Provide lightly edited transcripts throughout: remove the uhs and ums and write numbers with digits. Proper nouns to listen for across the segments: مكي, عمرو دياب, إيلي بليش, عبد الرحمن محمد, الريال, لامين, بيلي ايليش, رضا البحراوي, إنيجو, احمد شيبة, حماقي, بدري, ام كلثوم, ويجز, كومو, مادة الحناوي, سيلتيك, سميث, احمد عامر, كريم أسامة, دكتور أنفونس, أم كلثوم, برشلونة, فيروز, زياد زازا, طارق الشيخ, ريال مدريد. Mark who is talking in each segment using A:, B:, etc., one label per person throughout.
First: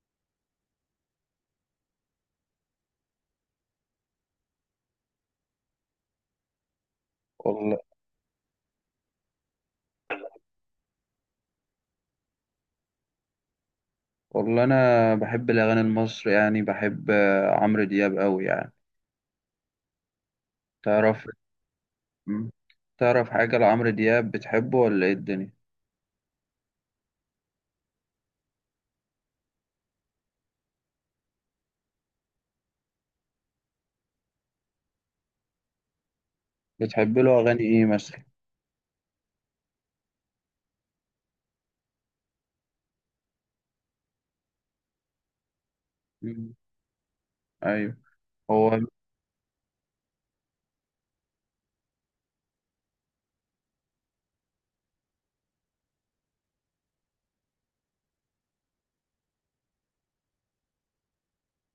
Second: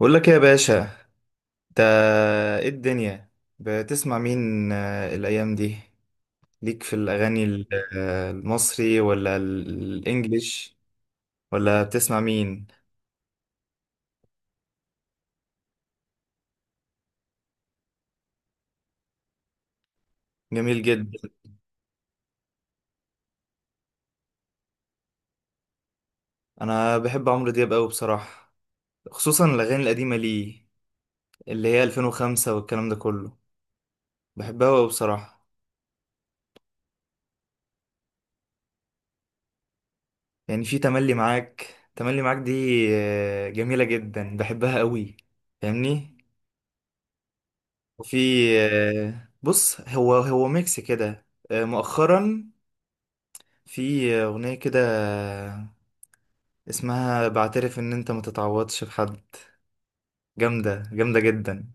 A: بقول لك ايه يا باشا. انت، ايه الدنيا؟ بتسمع مين الايام دي؟ ليك في الاغاني ال-
B: والله
A: آه، المصري ولا الانجليش؟ ولا بتسمع مين؟
B: والله انا بحب الاغاني المصري يعني بحب عمرو دياب قوي يعني
A: جميل جدا.
B: تعرف. مم. تعرف حاجه لعمرو دياب بتحبه ولا ايه الدنيا؟
A: انا بحب عمرو دياب قوي بصراحة، خصوصا الاغاني القديمة ليه، اللي هي 2005 والكلام ده كله. بحبها قوي بصراحة.
B: بتحب له اغاني ايه مثلا؟
A: يعني في تملي معاك، تملي معاك دي جميلة جدا، بحبها قوي. فاهمني؟
B: مم. ايوه.
A: وفي
B: هو
A: بص، هو ميكس كده مؤخرا، في أغنية كده اسمها بعترف إن أنت ما تتعوضش في حد. جامدة، جامدة جدا.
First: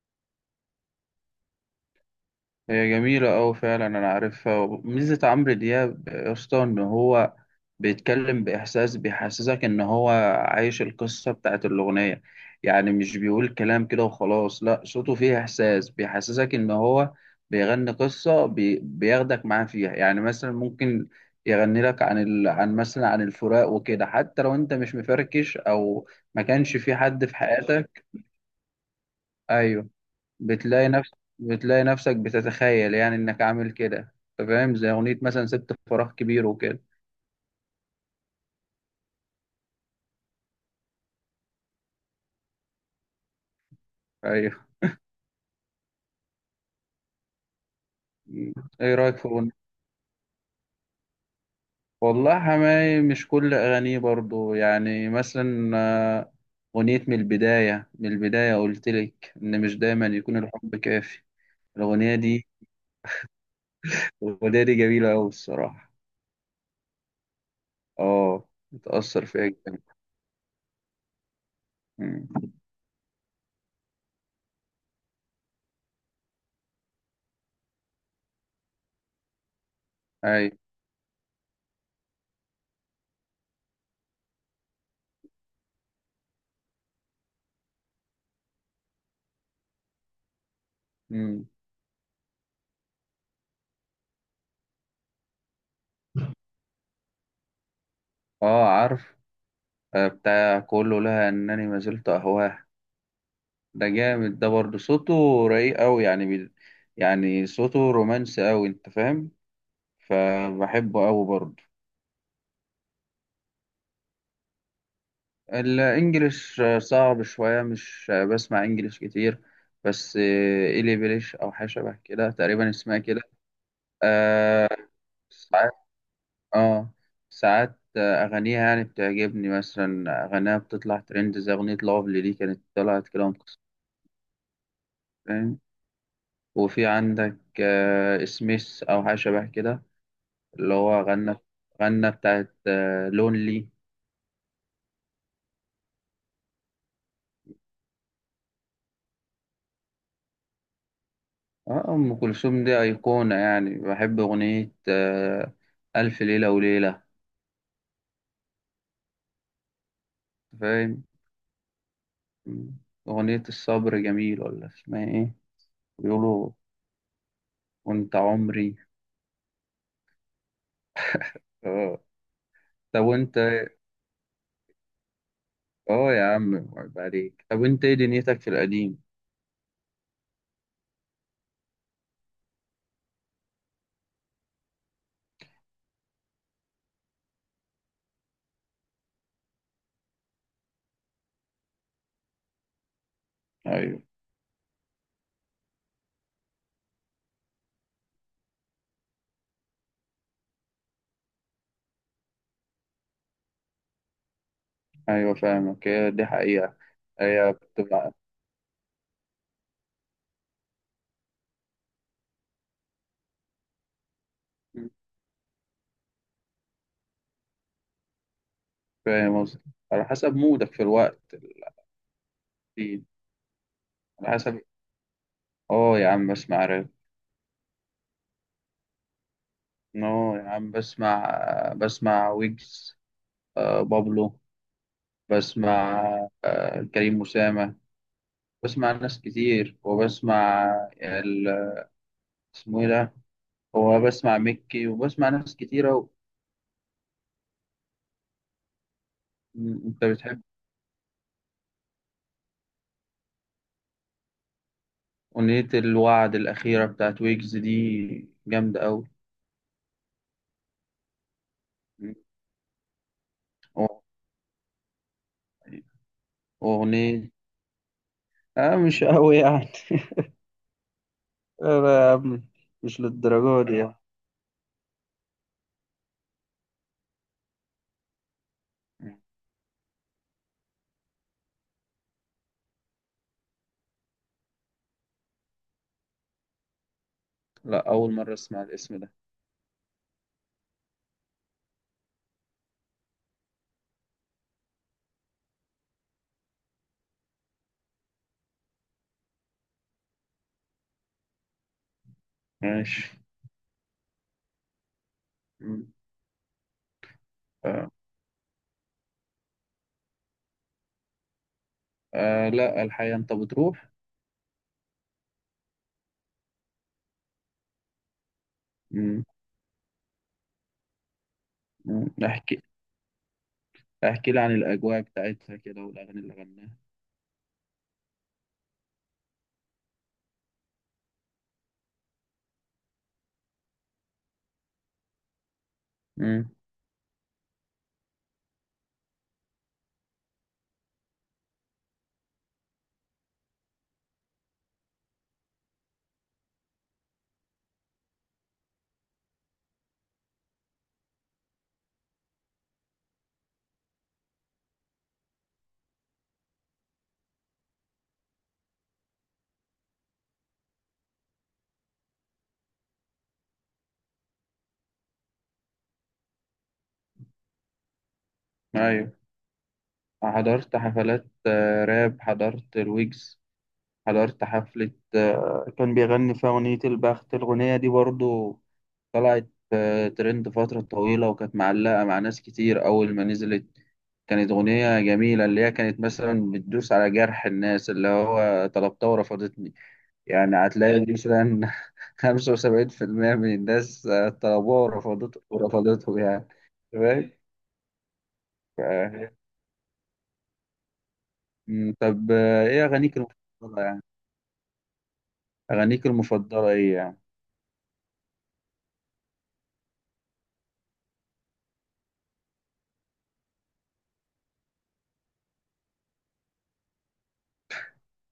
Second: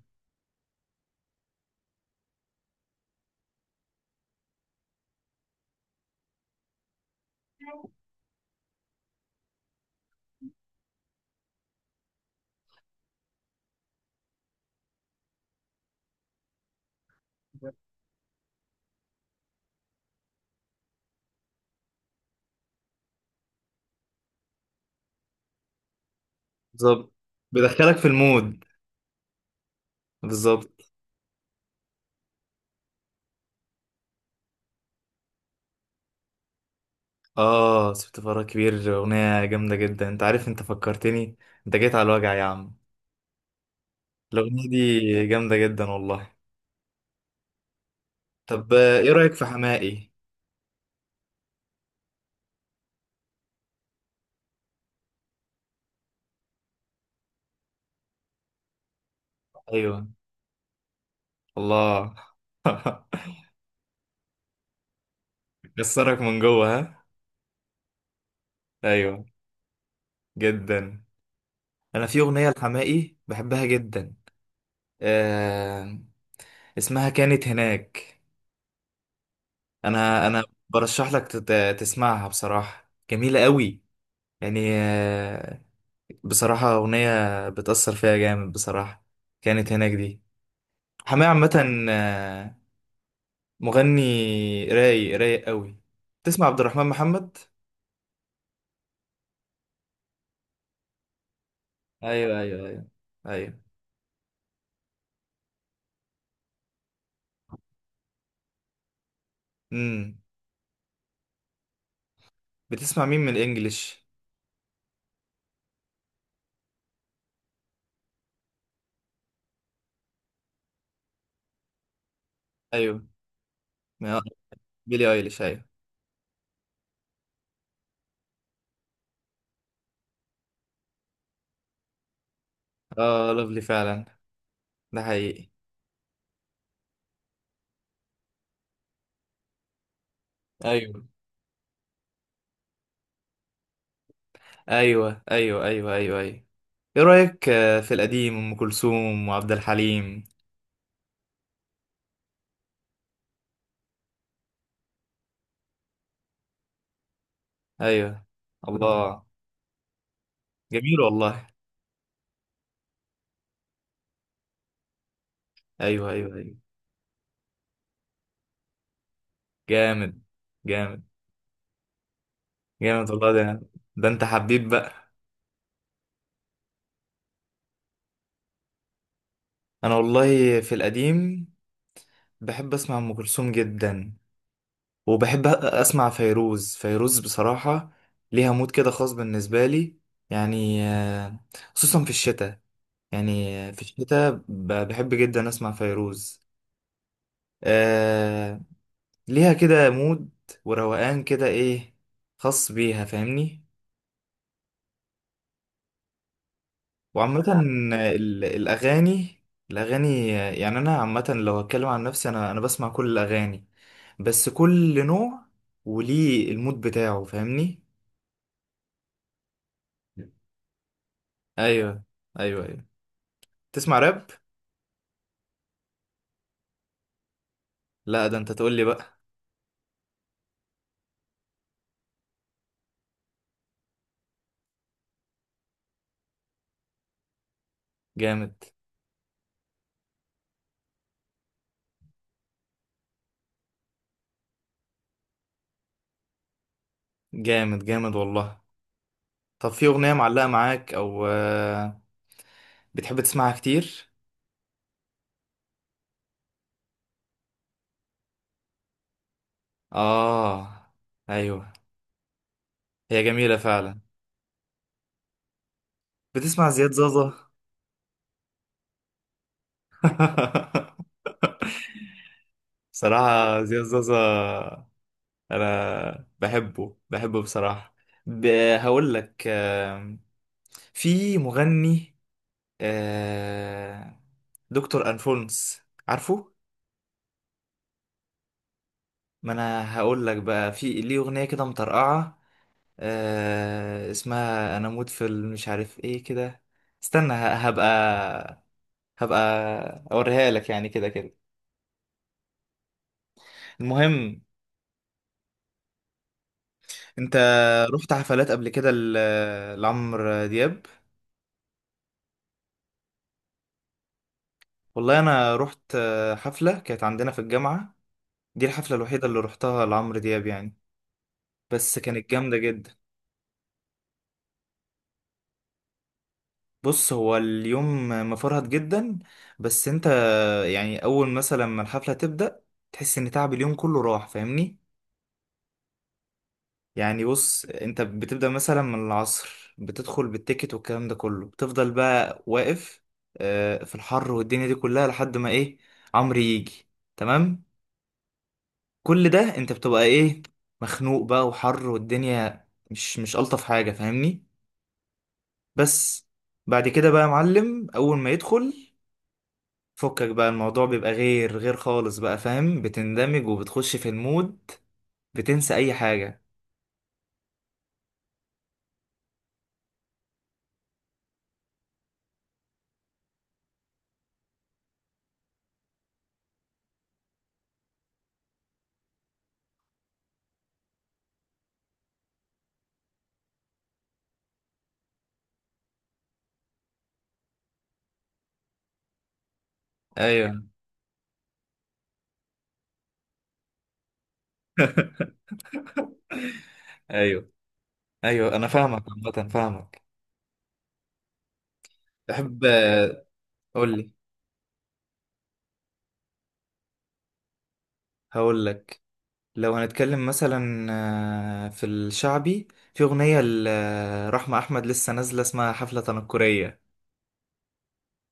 B: هي جميلة أوي فعلا، أنا عارفها. ميزة عمرو دياب يا اسطى إن هو بيتكلم بإحساس، بيحسسك إن هو عايش القصة بتاعت الأغنية، يعني مش بيقول كلام كده وخلاص، لأ صوته فيه إحساس بيحسسك إن هو بيغني قصة بياخدك معاه فيها. يعني مثلا ممكن يغني لك عن عن مثلا عن الفراق وكده، حتى لو أنت مش مفركش أو ما كانش في
A: بالظبط،
B: حد في
A: بيدخلك
B: حياتك.
A: في المود.
B: أيوه.
A: بالظبط.
B: بتلاقي نفسك بتتخيل يعني انك عامل كده، انت فاهم، زي اغنية مثلا سبت فراغ كبير وكده.
A: آه، سبت فراغ كبير أغنية جامدة جدا. أنت عارف، أنت فكرتني، أنت جيت على الوجع يا عم.
B: ايوه.
A: الأغنية دي جامدة جدا والله.
B: م.
A: طب
B: ايه
A: إيه
B: رأيك في
A: رأيك في
B: اغنية؟
A: حماقي؟
B: والله حماي مش كل اغانيه برضو، يعني مثلا، آه، اغنية من البداية قلت لك ان مش دايما
A: أيوه،
B: يكون الحب كافي. الاغنية
A: الله.
B: دي، الاغنية دي جميلة اوي الصراحة.
A: كسرك من جوه ها؟
B: اه
A: أيوه،
B: متأثر فيها جدا.
A: جدا. انا في
B: مم.
A: اغنيه لحماقي بحبها جدا، آه، اسمها كانت هناك. انا
B: ايوه.
A: برشح لك تسمعها، بصراحه جميله قوي، يعني آه. بصراحه اغنيه بتاثر فيها جامد بصراحه، كانت هناك دي. حماقي
B: مم.
A: عامه آه، مغني رايق، رايق قوي. تسمع عبد الرحمن محمد؟
B: اه عارف، بتاع كله لها انني ما زلت
A: ايوه
B: اهواه.
A: ايوه ايوه ايوه.
B: ده جامد، ده برضه صوته رايق أوي يعني يعني صوته رومانسي أوي أنت فاهم،
A: امم،
B: فبحبه أوي برضه.
A: بتسمع مين من الانجليش؟
B: الإنجليش صعب شوية، مش بسمع إنجليش كتير، بس إيلي بليش أو حاجة شبه كده تقريبا اسمها
A: ايوه،
B: كده.
A: آه،
B: آه،
A: بيلي ايليش، ايوه.
B: ساعات، آه ساعات أغانيها يعني بتعجبني، مثلا أغانيها بتطلع ترند زي أغنية لافلي دي كانت طلعت كده
A: اه
B: ومكسرة،
A: لوفلي فعلا، ده حقيقي.
B: فاهم. وفي عندك سميث أو حاجة شبه كده، اللي هو
A: ايوه
B: غنى، غنى بتاعت لونلي.
A: ايوه ايوه ايوه ايوه ايوه، ايه رأيك في القديم، ام كلثوم وعبد الحليم؟
B: اه أم كلثوم دي أيقونة، يعني بحب أغنية ألف ليلة وليلة،
A: ايوه، الله، جميل
B: فاهم.
A: والله.
B: أغنية الصبر جميل ولا اسمها إيه؟
A: ايوه ايوه
B: بيقولوا
A: ايوه،
B: وأنت عمري.
A: جامد جامد
B: اه. طب
A: جامد والله
B: وأنت؟
A: ده. ده انت حبيب بقى.
B: اه يا عم عيب عليك، طب وأنت إيه دنيتك في القديم؟
A: انا والله في القديم بحب اسمع ام كلثوم جدا، وبحب اسمع فيروز. فيروز بصراحة ليها مود كده خاص بالنسبة لي، يعني خصوصا في الشتاء. يعني في
B: أيوه.
A: الشتاء بحب جدا اسمع فيروز. آه، ليها كده مود وروقان كده ايه، خاص بيها. فاهمني؟
B: أيوه فاهمك، هي دي حقيقة. هي
A: وعامة،
B: بتبقى
A: الأغاني، الأغاني يعني أنا عامة، لو هتكلم عن نفسي، أنا بسمع كل الأغاني، بس كل نوع وليه المود بتاعه. فاهمني؟
B: فاهم قصدي، على حسب مودك في الوقت.
A: أيوه، أيوه أيوه. تسمع راب؟
B: على حسب. اه يا عم بسمع راب.
A: لا ده أنت تقول لي بقى.
B: نو يا عم، بسمع، بسمع ويجز، بابلو، بسمع كريم أسامة،
A: جامد
B: بسمع ناس كتير وبسمع ال- اسمه ايه ده، هو بسمع مكي وبسمع ناس كتيرة
A: جامد جامد والله. طب في
B: انت
A: أغنية
B: بتحب؟
A: معلقة معاك أو بتحب تسمعها كتير؟
B: أغنية الوعد الأخيرة بتاعت ويجز دي جامدة أوي.
A: آه، أيوه،
B: م.
A: هي جميلة فعلا.
B: و-
A: بتسمع زياد
B: وأغنية،
A: زازا؟
B: آه مش أوي يعني. لا يا عم، مش
A: صراحة
B: للدرجة دي
A: زياد
B: يعني.
A: زازا أنا بحبه، بحبه بصراحة. ب...
B: م.
A: هقول لك في مغني آه، دكتور أنفونس، عارفه؟
B: لا، أول مرة أسمع الاسم ده.
A: ما أنا هقول لك بقى، في ليه أغنية كده مطرقعة اسمها أنا أموت في مش عارف إيه كده. استنى، هبقى أوريها لك يعني، كده كده.
B: ماشي.
A: المهم،
B: م.
A: انت
B: آه.
A: رحت حفلات قبل كده لعمرو دياب؟
B: آه لا الحقيقة، أنت بتروح؟
A: والله انا رحت حفلة كانت عندنا في الجامعة. دي الحفلة
B: مم.
A: الوحيدة اللي رحتها لعمرو دياب يعني، بس
B: مم.
A: كانت جامدة
B: احكي،
A: جدا.
B: احكي لي عن الأجواء بتاعتها كده والأغاني اللي غناها.
A: بص هو اليوم مفرهد جدا، بس انت يعني اول مثلا ما الحفلة تبدأ تحس ان تعب اليوم كله راح. فاهمني؟
B: مم.
A: يعني بص، انت بتبدأ مثلا من العصر، بتدخل بالتيكت والكلام ده كله، بتفضل بقى واقف في الحر والدنيا دي كلها، لحد ما ايه، عمرو يجي. تمام، كل ده انت بتبقى ايه، مخنوق بقى وحر، والدنيا مش الطف حاجه. فاهمني؟ بس بعد كده بقى يا معلم، اول ما يدخل فكك بقى الموضوع بيبقى غير خالص بقى. فاهم؟ بتندمج وبتخش في المود، بتنسى اي حاجه.
B: أيوة حضرت حفلات راب، حضرت الويجز، حضرت حفلة كان بيغني فيها أغنية البخت. الأغنية دي برضو طلعت ترند فترة طويلة وكانت معلقة مع ناس كتير أول ما نزلت. كانت أغنية جميلة، اللي هي كانت مثلا بتدوس على جرح الناس، اللي هو طلبتها ورفضتني. يعني
A: ايوه
B: هتلاقي مثلا 75% من الناس طلبوها ورفضته يعني. تمام.
A: ايوه ايوه، انا فاهمك،
B: ف-
A: عامة فاهمك.
B: مم، طب
A: تحب
B: ايه اغانيك المفضله
A: قول
B: يعني؟
A: لي.
B: اغانيك المفضله ايه يعني؟
A: هقول لك، لو هنتكلم مثلا في الشعبي، في اغنيه لرحمه احمد لسه نازله اسمها حفله تنكريه،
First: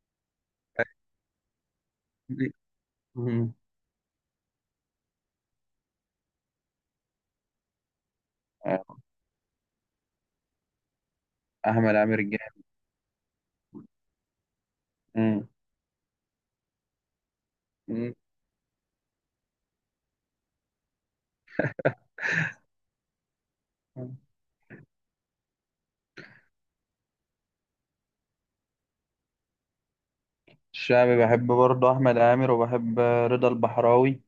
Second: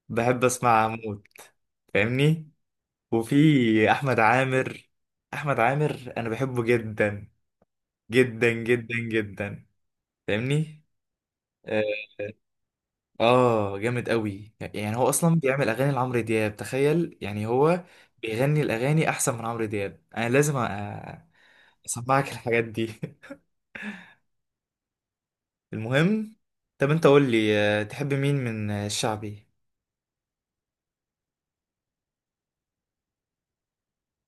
A: بحب اسمع موت. فاهمني؟ وفي
B: مم.
A: احمد عامر. احمد عامر انا بحبه جدا جدا جدا
B: آه،
A: جدا. فاهمني؟ اه.
B: احمد عامر الجامل.
A: جامد قوي يعني، هو اصلا
B: مم.
A: بيعمل اغاني لعمرو دياب، تخيل يعني، هو
B: مم.
A: بيغني الاغاني احسن من عمرو دياب. انا لازم اسمعك الحاجات دي. المهم، طب انت قول لي تحب مين من الشعبي؟
B: الشعبي بحب برضه احمد عامر، وبحب رضا البحراوي،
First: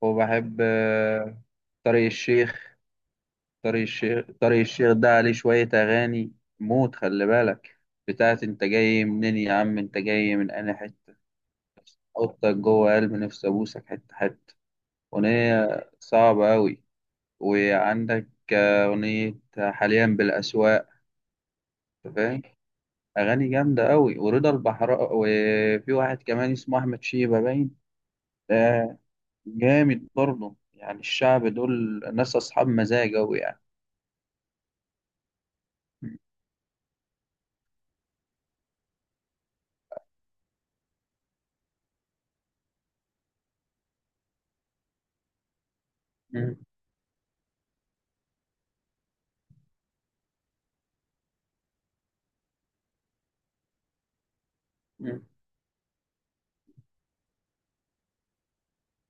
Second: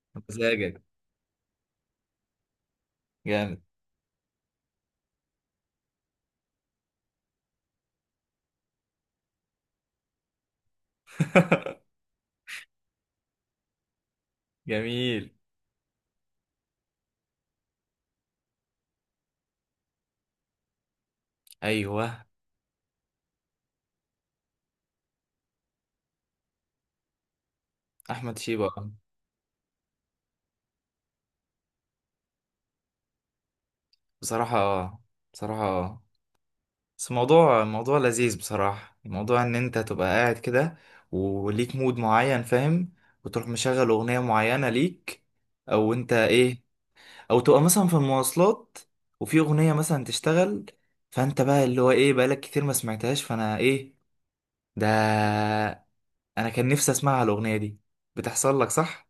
B: وبحب
A: مزاجك
B: طارق الشيخ.
A: جامد.
B: طارق الشيخ ده عليه شوية أغاني موت، خلي بالك، بتاعت أنت جاي منين يا عم، أنت جاي من أنا حتة، حطك جوه قلب نفسي أبوسك حتة حتة.
A: جميل،
B: أغنية صعبة أوي. وعندك أغنية حاليا بالأسواق أنت
A: ايوه،
B: فاهم، أغاني جامدة أوي. ورضا البحراء، وفي واحد كمان اسمه أحمد شيبة باين،
A: احمد
B: ده
A: شيبة.
B: جامد برضه، يعني الشعب دول ناس أصحاب مزاج أوي يعني.
A: بصراحة بصراحة بس الموضوع موضوع لذيذ بصراحة، موضوع ان انت تبقى قاعد كده وليك مود معين. فاهم؟ وتروح مشغل اغنية معينة ليك، او انت ايه، او تبقى مثلا في المواصلات وفي اغنية مثلا تشتغل، فانت بقى اللي هو ايه، بقالك كتير ما سمعتهاش، فانا ايه ده، انا كان نفسي اسمعها الاغنية دي. بتحصل لك صح؟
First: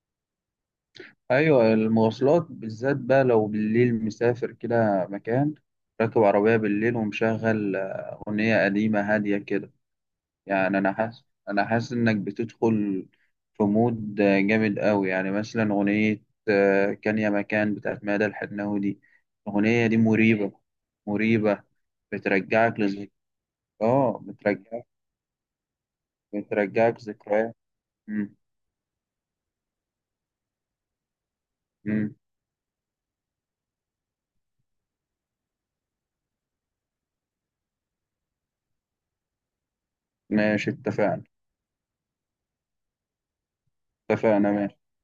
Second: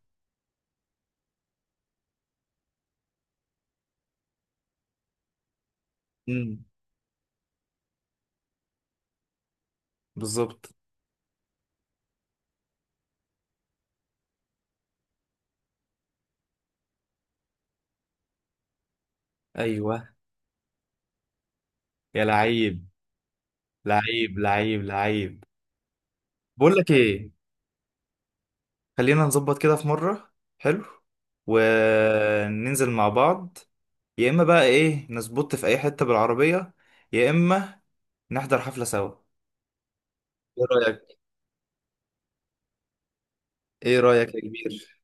B: ايوه، المواصلات بالذات بقى، لو بالليل مسافر كده مكان، راكب عربية
A: امم،
B: بالليل ومشغل أغنية قديمة هادية كده،
A: بالظبط.
B: يعني أنا حاسس، أنا حاسس إنك بتدخل في مود جامد قوي. يعني مثلا أغنية كان يا مكان بتاعت مادة الحناوي دي، الأغنية دي
A: ايوه،
B: مريبة، مريبة،
A: يا
B: بترجعك
A: لعيب،
B: لذك، آه
A: لعيب لعيب
B: بترجعك،
A: لعيب. بقول لك
B: بترجعك
A: ايه،
B: ذكريات. مم،
A: خلينا نظبط كده في مرة، حلو،
B: مم.
A: وننزل مع بعض. يا إما بقى إيه، نظبط في أي حتة بالعربية، يا إما نحضر حفلة سوا. إيه
B: ماشي
A: رأيك؟
B: اتفقنا.
A: إيه رأيك يا
B: اتفقنا ماشي.
A: كبير؟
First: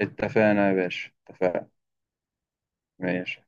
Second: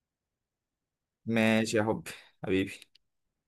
B: اتفقنا يا باشا اتفقنا.
A: ماشي يا حبي، حبيبي.
B: ماشي.